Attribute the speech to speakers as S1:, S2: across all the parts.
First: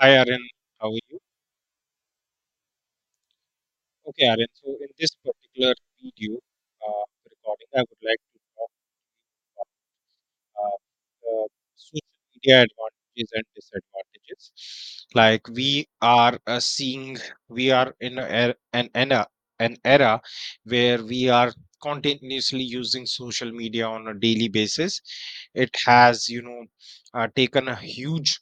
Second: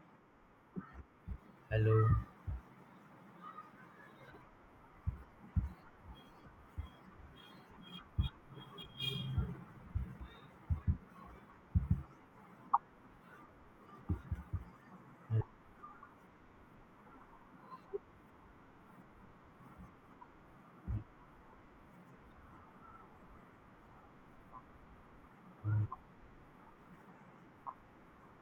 S1: Hi Aaron, how are you?
S2: Hello.
S1: Okay, Aaron. So in this particular video, uh, recording, I would like to talk about uh, social media advantages and disadvantages. Like we are seeing, we are in a, an era where we are continuously using social media on a daily basis. It has, taken a huge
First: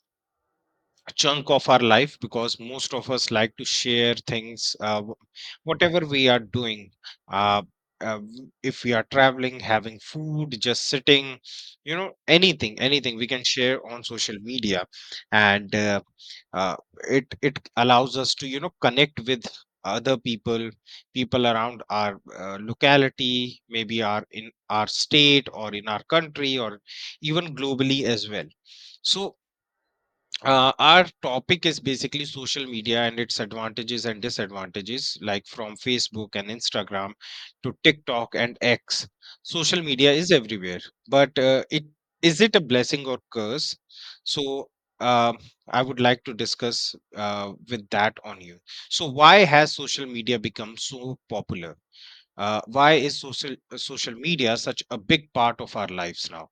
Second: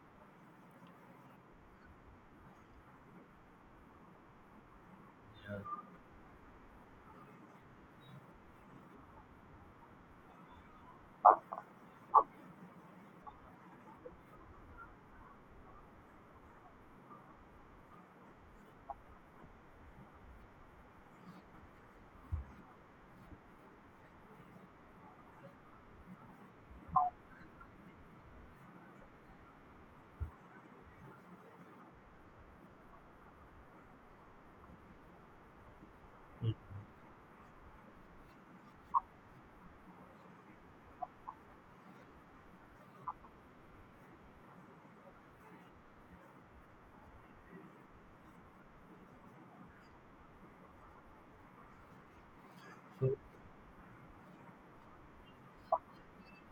S1: chunk of our life because most of us like to share things, whatever we are doing, uh, if we are traveling, having food, just sitting, you know, anything we can share on social media. And uh, uh, it it allows us to, you know, connect with other people around our locality, maybe our in our state or in our country, or even globally as well. So our topic is basically social media and its advantages and disadvantages, like from Facebook and Instagram to TikTok and X. Social media is everywhere, but it is it a blessing or curse? So um I would like to discuss with that on you. So why has social media become so popular? Why
S2: So,
S1: is social media such a big part of our lives now?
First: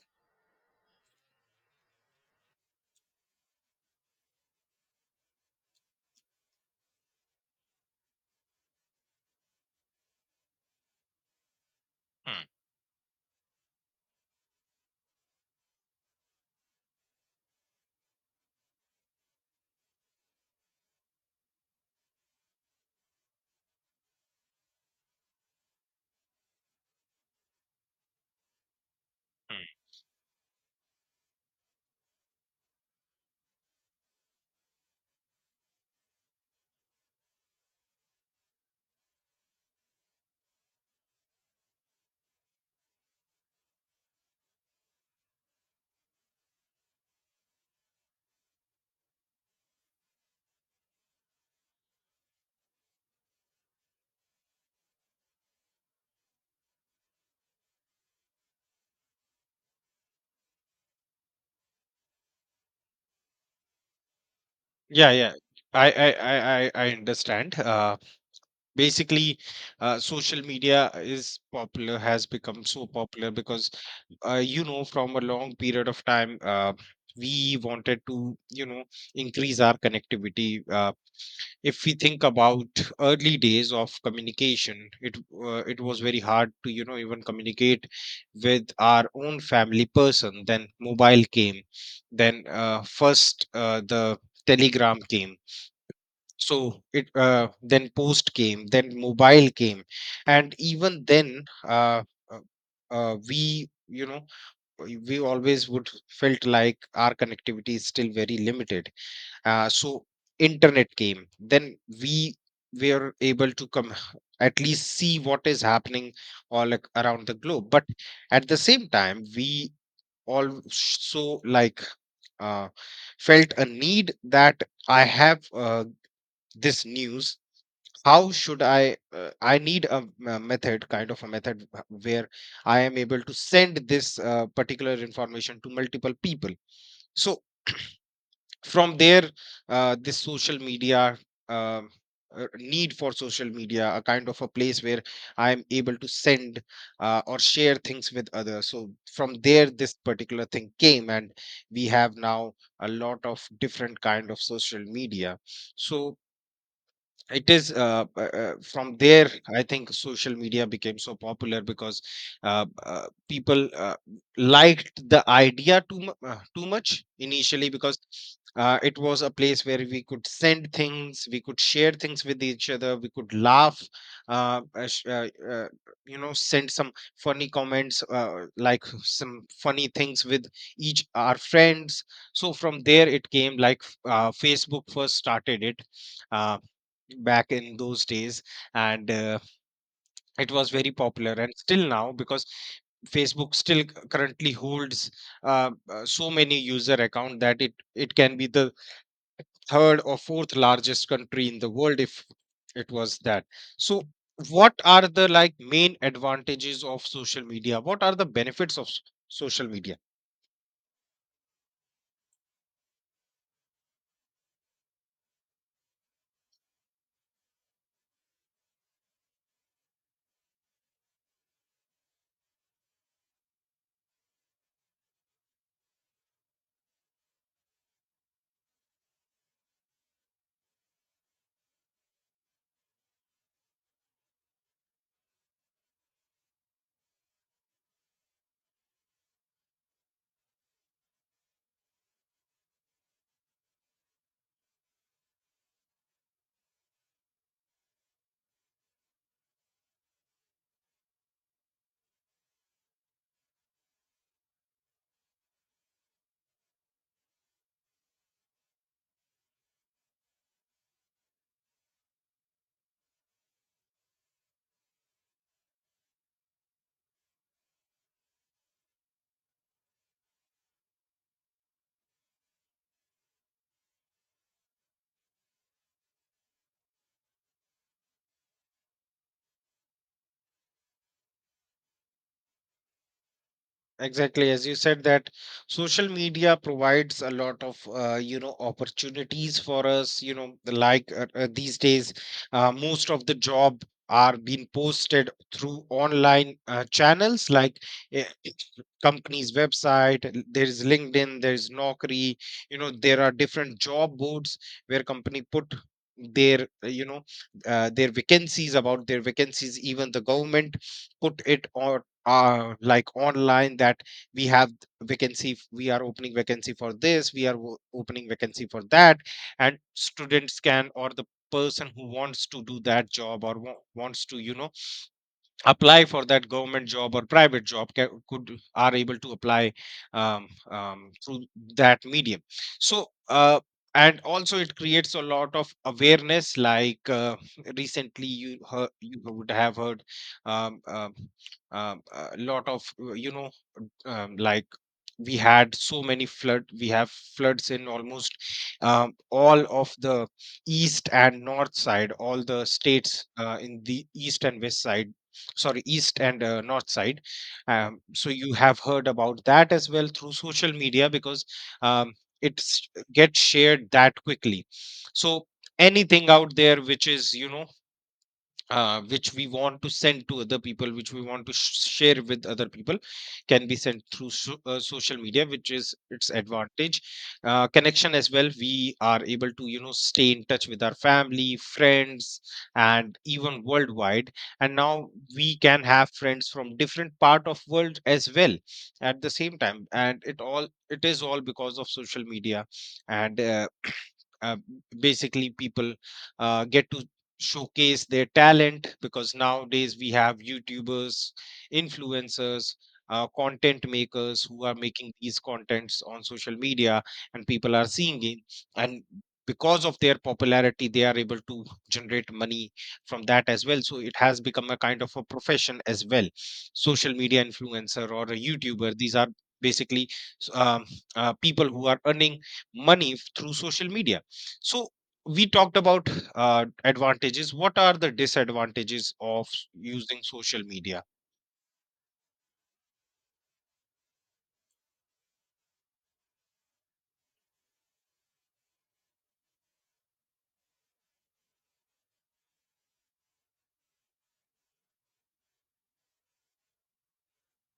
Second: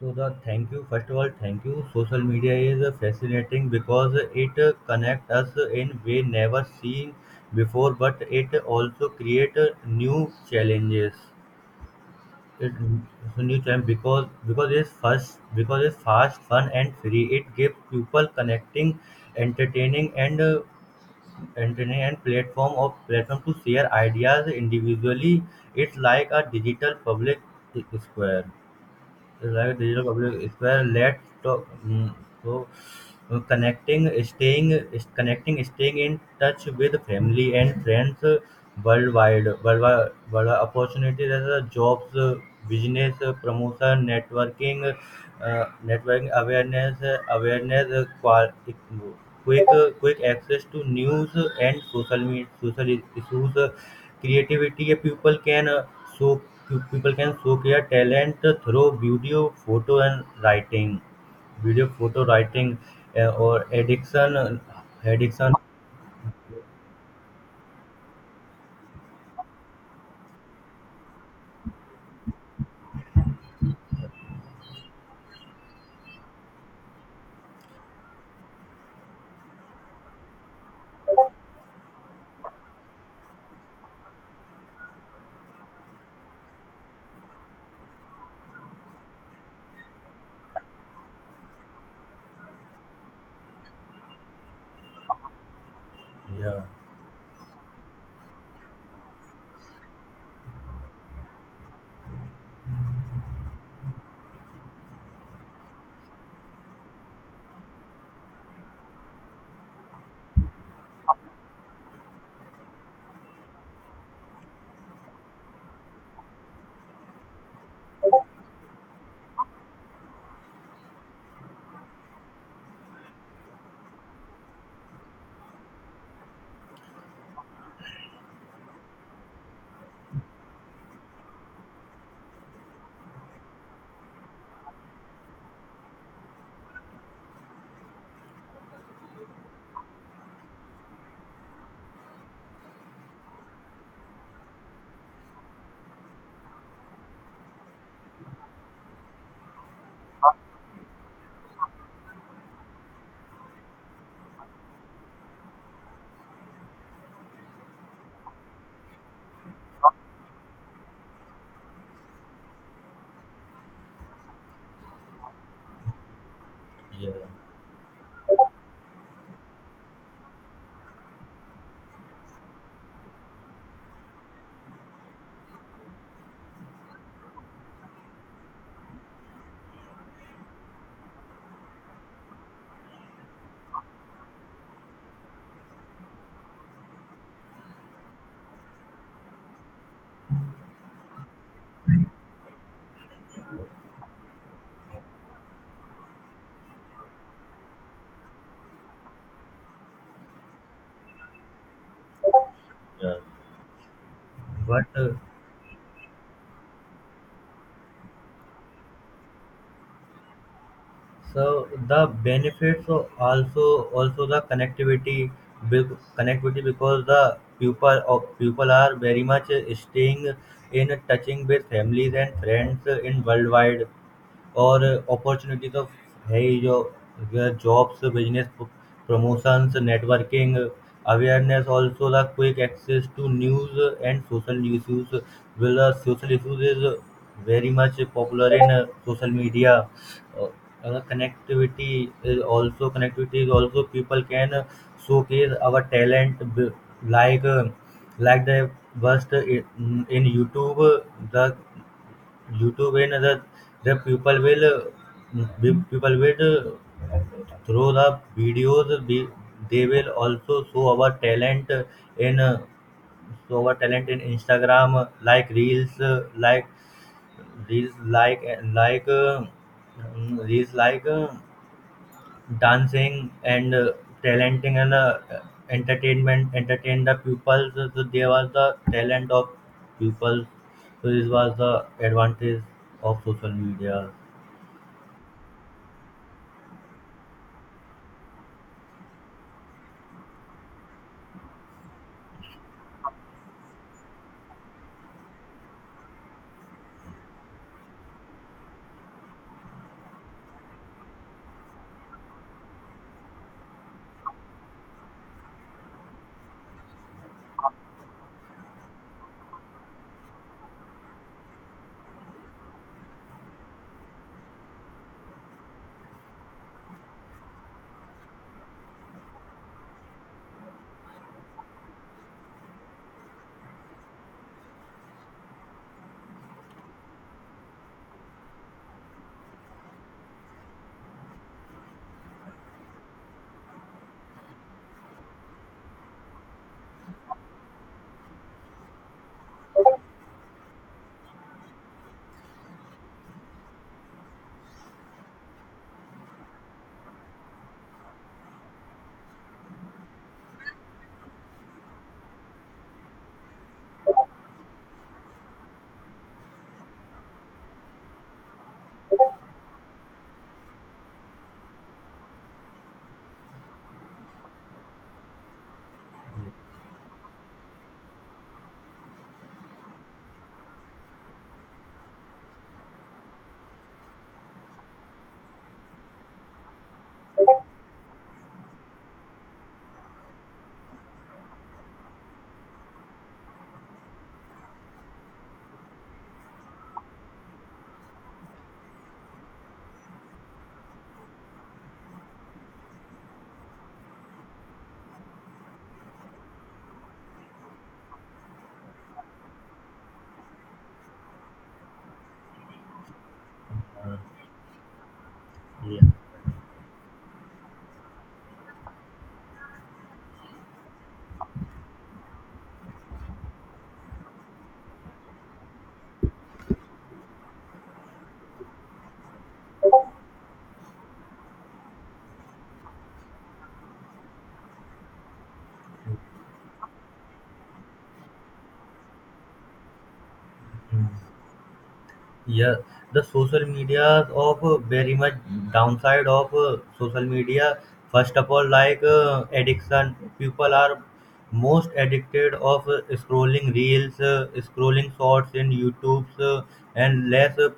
S2: so the thank you. First of all, Thank you. Social media is fascinating because it connect us in way never seen before, but it also create new challenges.
S1: Hmm,
S2: It so New challenge because it's first because it's fast, fun, and free. It gives people connecting, entertaining, and platform to share ideas individually. It's like a digital public square,
S1: hmm.
S2: right? Digital public square led to so connecting staying in touch with family and friends worldwide opportunities as a jobs, business promotion, networking, awareness, quick quick access to news and social media, social issues, creativity. A people can show show their talent through video photo and writing video photo writing, or addiction,
S1: Yeah, yeah.
S2: addiction
S1: I understand. Basically social media is popular has become so popular because, you know, from a long period of time, we wanted to, you know, increase our connectivity. If we think about early days of communication, it was very hard to, you know, even communicate with our own family person. Then mobile came, then first the telegram came.
S2: yeah
S1: So it then post came, then mobile came. And even then, uh, we, you know, we always would felt like our connectivity is still very limited. So internet came, then we were able to come at least see what is happening all around the globe. But at the same time, we also like, uh, felt a need that I have, this news. How should I need a, a method, kind of a method, where I am able to send this particular information to multiple people. So from there, this social media, um, need for social media, a kind of a place where I am able to send or share things with others. So from there this particular thing came, and we have now a lot of different kind of social media. So it is, from there I think social media became so popular because, people liked the idea too much
S2: yeah
S1: initially, because it was a place where we could send things, we could share things with each other, we could laugh, uh, uh, sh- uh, uh, you know, send some funny comments, like some funny things with each our friends. So from there it came like, Facebook first started it, uh, back in those days. And it was very popular and still now, because Facebook still currently holds so many user account that it can be the third or fourth largest country in the world if it
S2: yeah,
S1: was that. So what
S2: but
S1: are the like main advantages of social media? What are the benefits of social media?
S2: so the benefits of, also, also the connectivity, connectivity, because the people are very much staying in touching with families and friends in worldwide. और opportunity तो है ही जो jobs business promotions networking awareness also तक कुछ access to news and social newses will a social issues very much popular in social media connectivity connectivity is also people can showcase our talent will like like the were YouTube and other, the people will throw the videos. They will also show our talent in show our talent in Instagram, like reels, like reels like like mm, reels like dancing and talenting and entertainment, entertain the pupils, so they was the talent of pupils. So this was the advantage of social media.
S1: Exactly, as you said that social media provides a lot of, you know, opportunities for us. You know, these days, most of the job are being posted through online channels like uh, companies' website. There is LinkedIn, there is Naukri. You know, there are different job boards where company put their, you know, their vacancies, about their vacancies. Even the government put it on, like online, that we have vacancy, we are opening vacancy for this, we are opening vacancy for that, and students can, or the person who wants to do that job or wants to, you know, apply for that government job or private job could are able to apply through that medium. So and also it creates a lot of awareness, like recently you heard, you would have heard, um, um, a lot of, you know, like we had so many flood, we have floods in almost all of the east and north side, all the states in the east and west side, sorry east and north side. So you have heard about that as well through social media, because um, it gets shared that quickly. So anything out there which is, you know, which we want to send to other people, which we want to share with other people, can be sent through social media, which is its advantage. Connection as well, we are able to, you know, stay in touch with our family, friends, and even worldwide. And now we can have friends from different part of world as well at the same time, and it is all because of social media and. uh, Basically people get to showcase their talent, because nowadays we have youtubers, influencers, content makers who are making these
S2: Yeah.
S1: contents on social media, and people are seeing it, and because of their popularity they are able to generate money from that as well. So it has become a kind of a profession as well. Social media influencer or a youtuber, these are basically, s- um, people who are earning money through social media. So we talked about advantages. What are the disadvantages of using social media?
S2: Yeah, the social media of Very much downside of social media. First of all, like addiction, people are most addicted of scrolling reels, scrolling shorts in YouTube's, uh, and less uh,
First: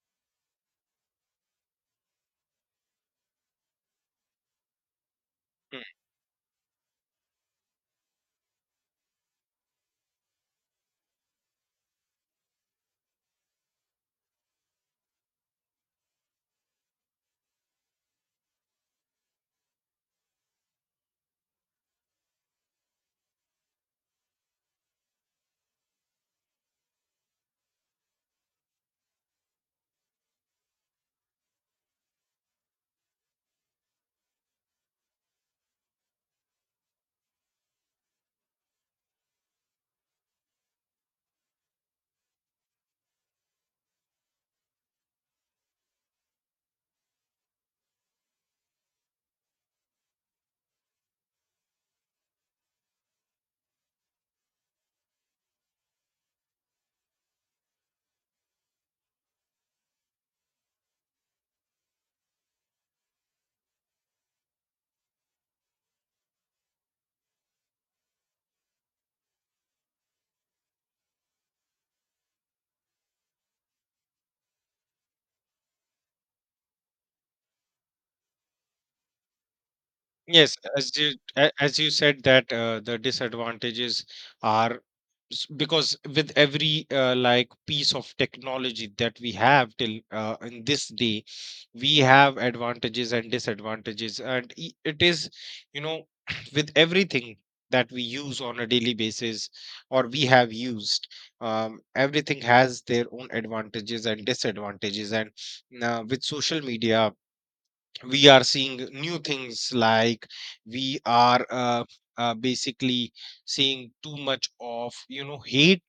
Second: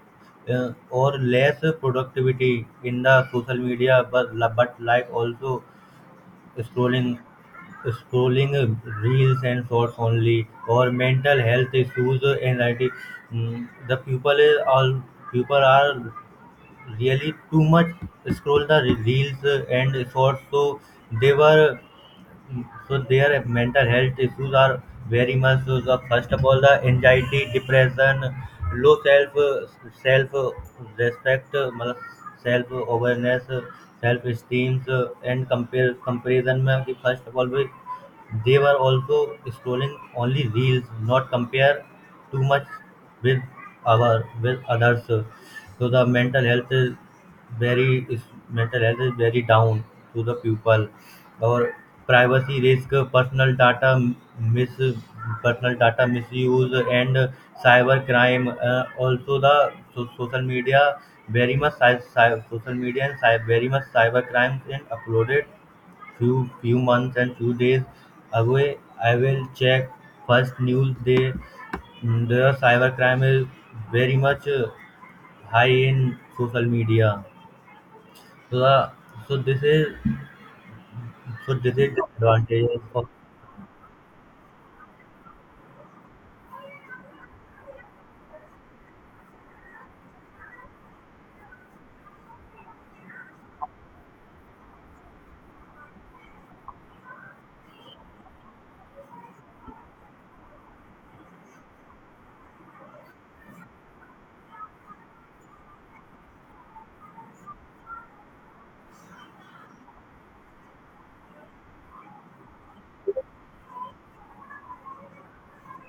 S2: uh, or less productivity in the social media. But like also scrolling, reels and shorts only, or mental health issues, anxiety. The people is all People are really too much scroll the reels and shorts, so they were, so their mental health issues are very much. So the first of all, the anxiety, depression, low self respect, self awareness, self esteem, and compare comparison. में कि first of all we, they were also scrolling only reels, not compare too much with our with others. So the mental health is very is mental health is very down to the people. Or privacy risk, personal data, mis personal data misuse and cyber crime. Also the, so social media, very much social media and very much cyber crimes and uploaded, few months and few days away, I will check first news day. The cyber crime is very much high in social media. So, the, so this is
S1: Yes, as
S2: so this
S1: you
S2: is the
S1: said that,
S2: advantages
S1: the
S2: of
S1: disadvantages are, because with every, like piece of technology that we have till, in this day, we have advantages and disadvantages, and it is, you know, with everything that we use on a daily basis or we have used, everything has their own advantages and disadvantages. And with social media we are seeing new things, like we are, basically seeing too much of, you know, hate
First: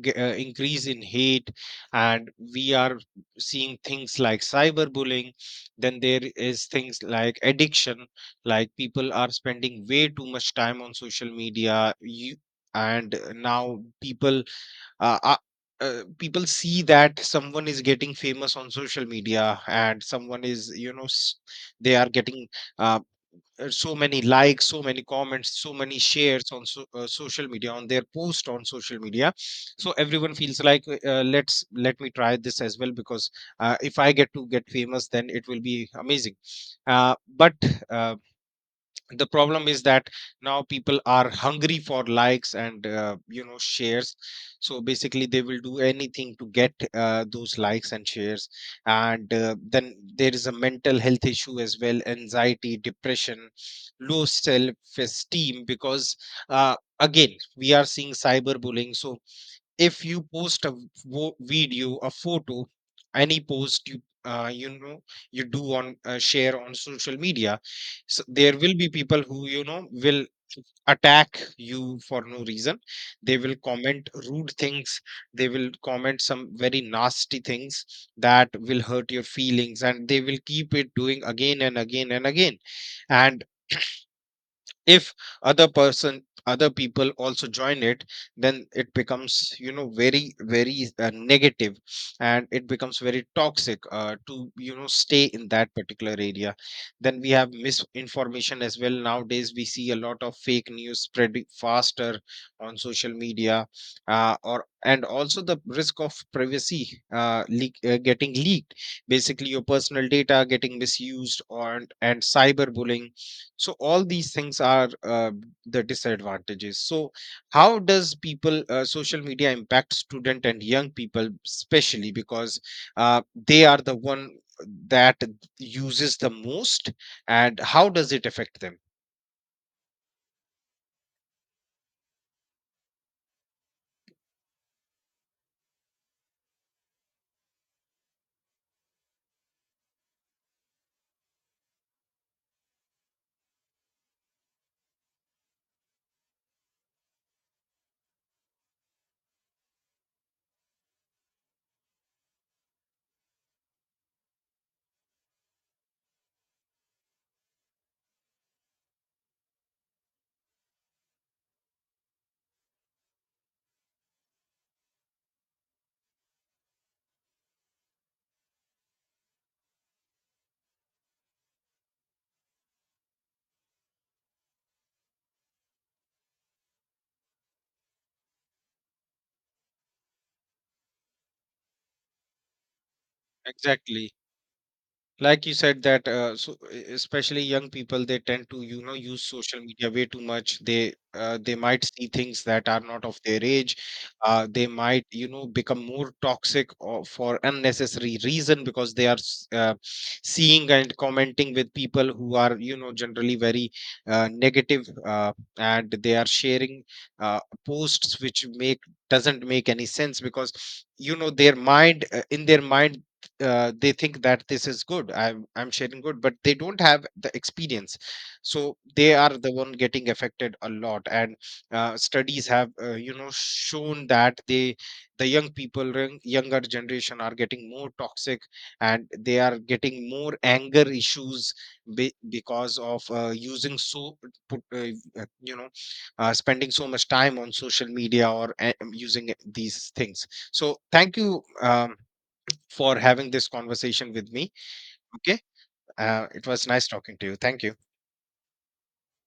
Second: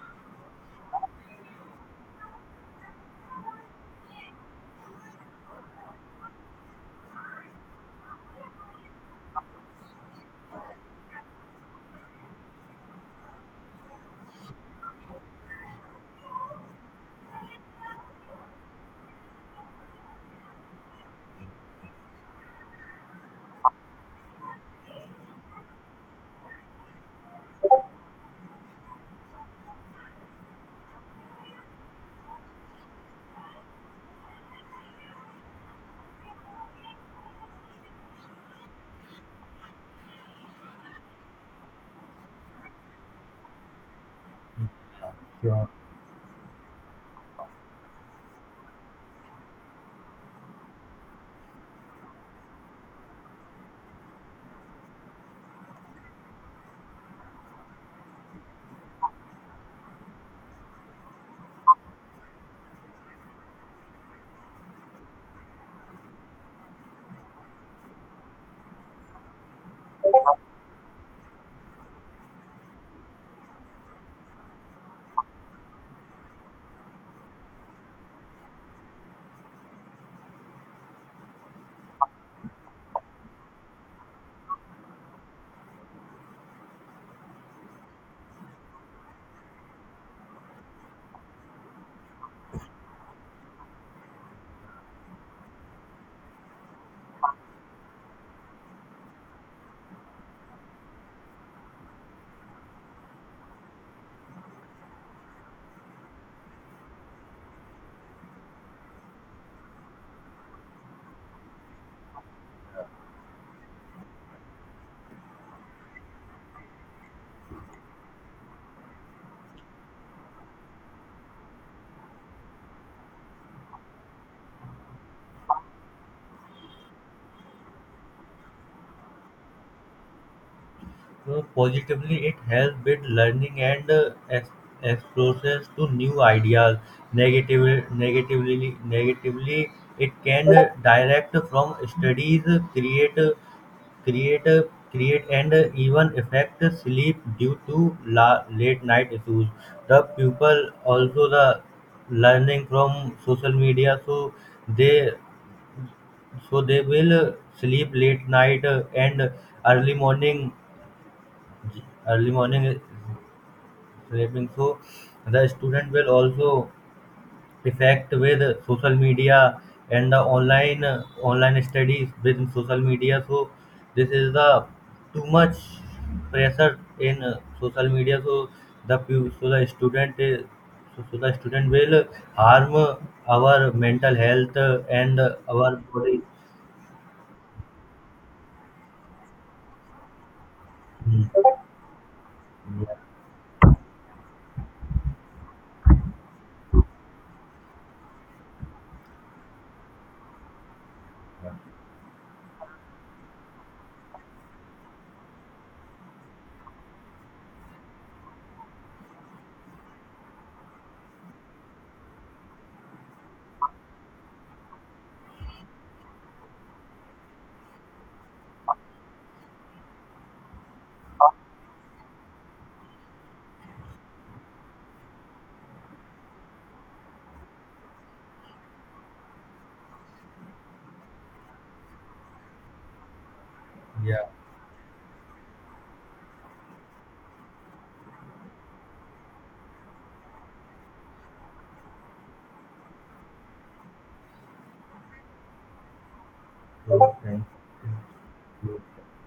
S1: g- uh, increase in hate, and we are seeing things like cyberbullying. Then there is things like addiction, like people are spending way too much time on social media. You, and now people uh, uh, people see that someone is getting famous on social media, and someone is, you know, they are getting, uh, so many likes, so many comments, so many shares on social media, on their post on social media. So everyone feels like, let's, let me try this as well, because if I get to get famous, then it will be amazing. Uh, but uh, the problem is that now people are hungry for likes and, you know, shares. So basically they will
S2: QR.
S1: do anything to get those likes and shares. And then there is a mental health issue as well, anxiety, depression, low self esteem, because again we are seeing cyberbullying. So if you post a video, a photo, any post you, you know, you do on share on social media, so there will be people who, you know, will attack you for no reason. They will comment rude things, they will comment some very nasty things that will hurt your feelings, and they will keep it doing again and again and again. And if other person, other people also join it, then it becomes, you know, very negative, and it becomes very toxic to, you know, stay in that particular area. Then we have misinformation as well, nowadays we see a lot of fake news spreading faster on social media, or and also the risk of privacy leak, getting leaked, basically your personal data getting misused, or and cyberbullying. So all these things are the disadvantages. So how does people social media impact student and young people, especially because uh, they are the one that uses the most, and how does it affect them?
S2: So positively, it helps with learning and exposures to new ideas. Negatively, it can direct from studies, create, uh, create, and even affect sleep due to late night issues. The pupil also the learning from social media, so they, so they will sleep late night and early morning. Early morning is sleeping. So the student will also affect with social media and the online, online studies within social media. So this is the too much pressure in social media. So the the student is, so the student will harm our
S1: Exactly.
S2: mental health and
S1: Like you
S2: our
S1: said that,
S2: body.
S1: so especially young people, they tend to, you know, use social media way too much. They,
S2: Mm.
S1: they might see things that are not of their age. They might, you know, become more toxic or for unnecessary reason, because they are, seeing and commenting with people who are, you know, generally very negative, and they are sharing posts which make doesn't make any sense, because, you know, their mind, in their mind, they think that this is good, I'm sharing good, but they don't have the experience. So they are the one getting affected a lot. And studies have, you know, shown that the young people, younger generation are getting more toxic, and they are getting more anger issues, because of, using so
S2: Yeah.
S1: put, uh, you know, spending so much time on social media, or using these things. So thank you, for having this conversation with me. Okay. It was nice
S2: Two
S1: talking to you.
S2: French
S1: Thank you.
S2: groups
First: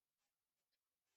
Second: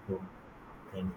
S2: formed an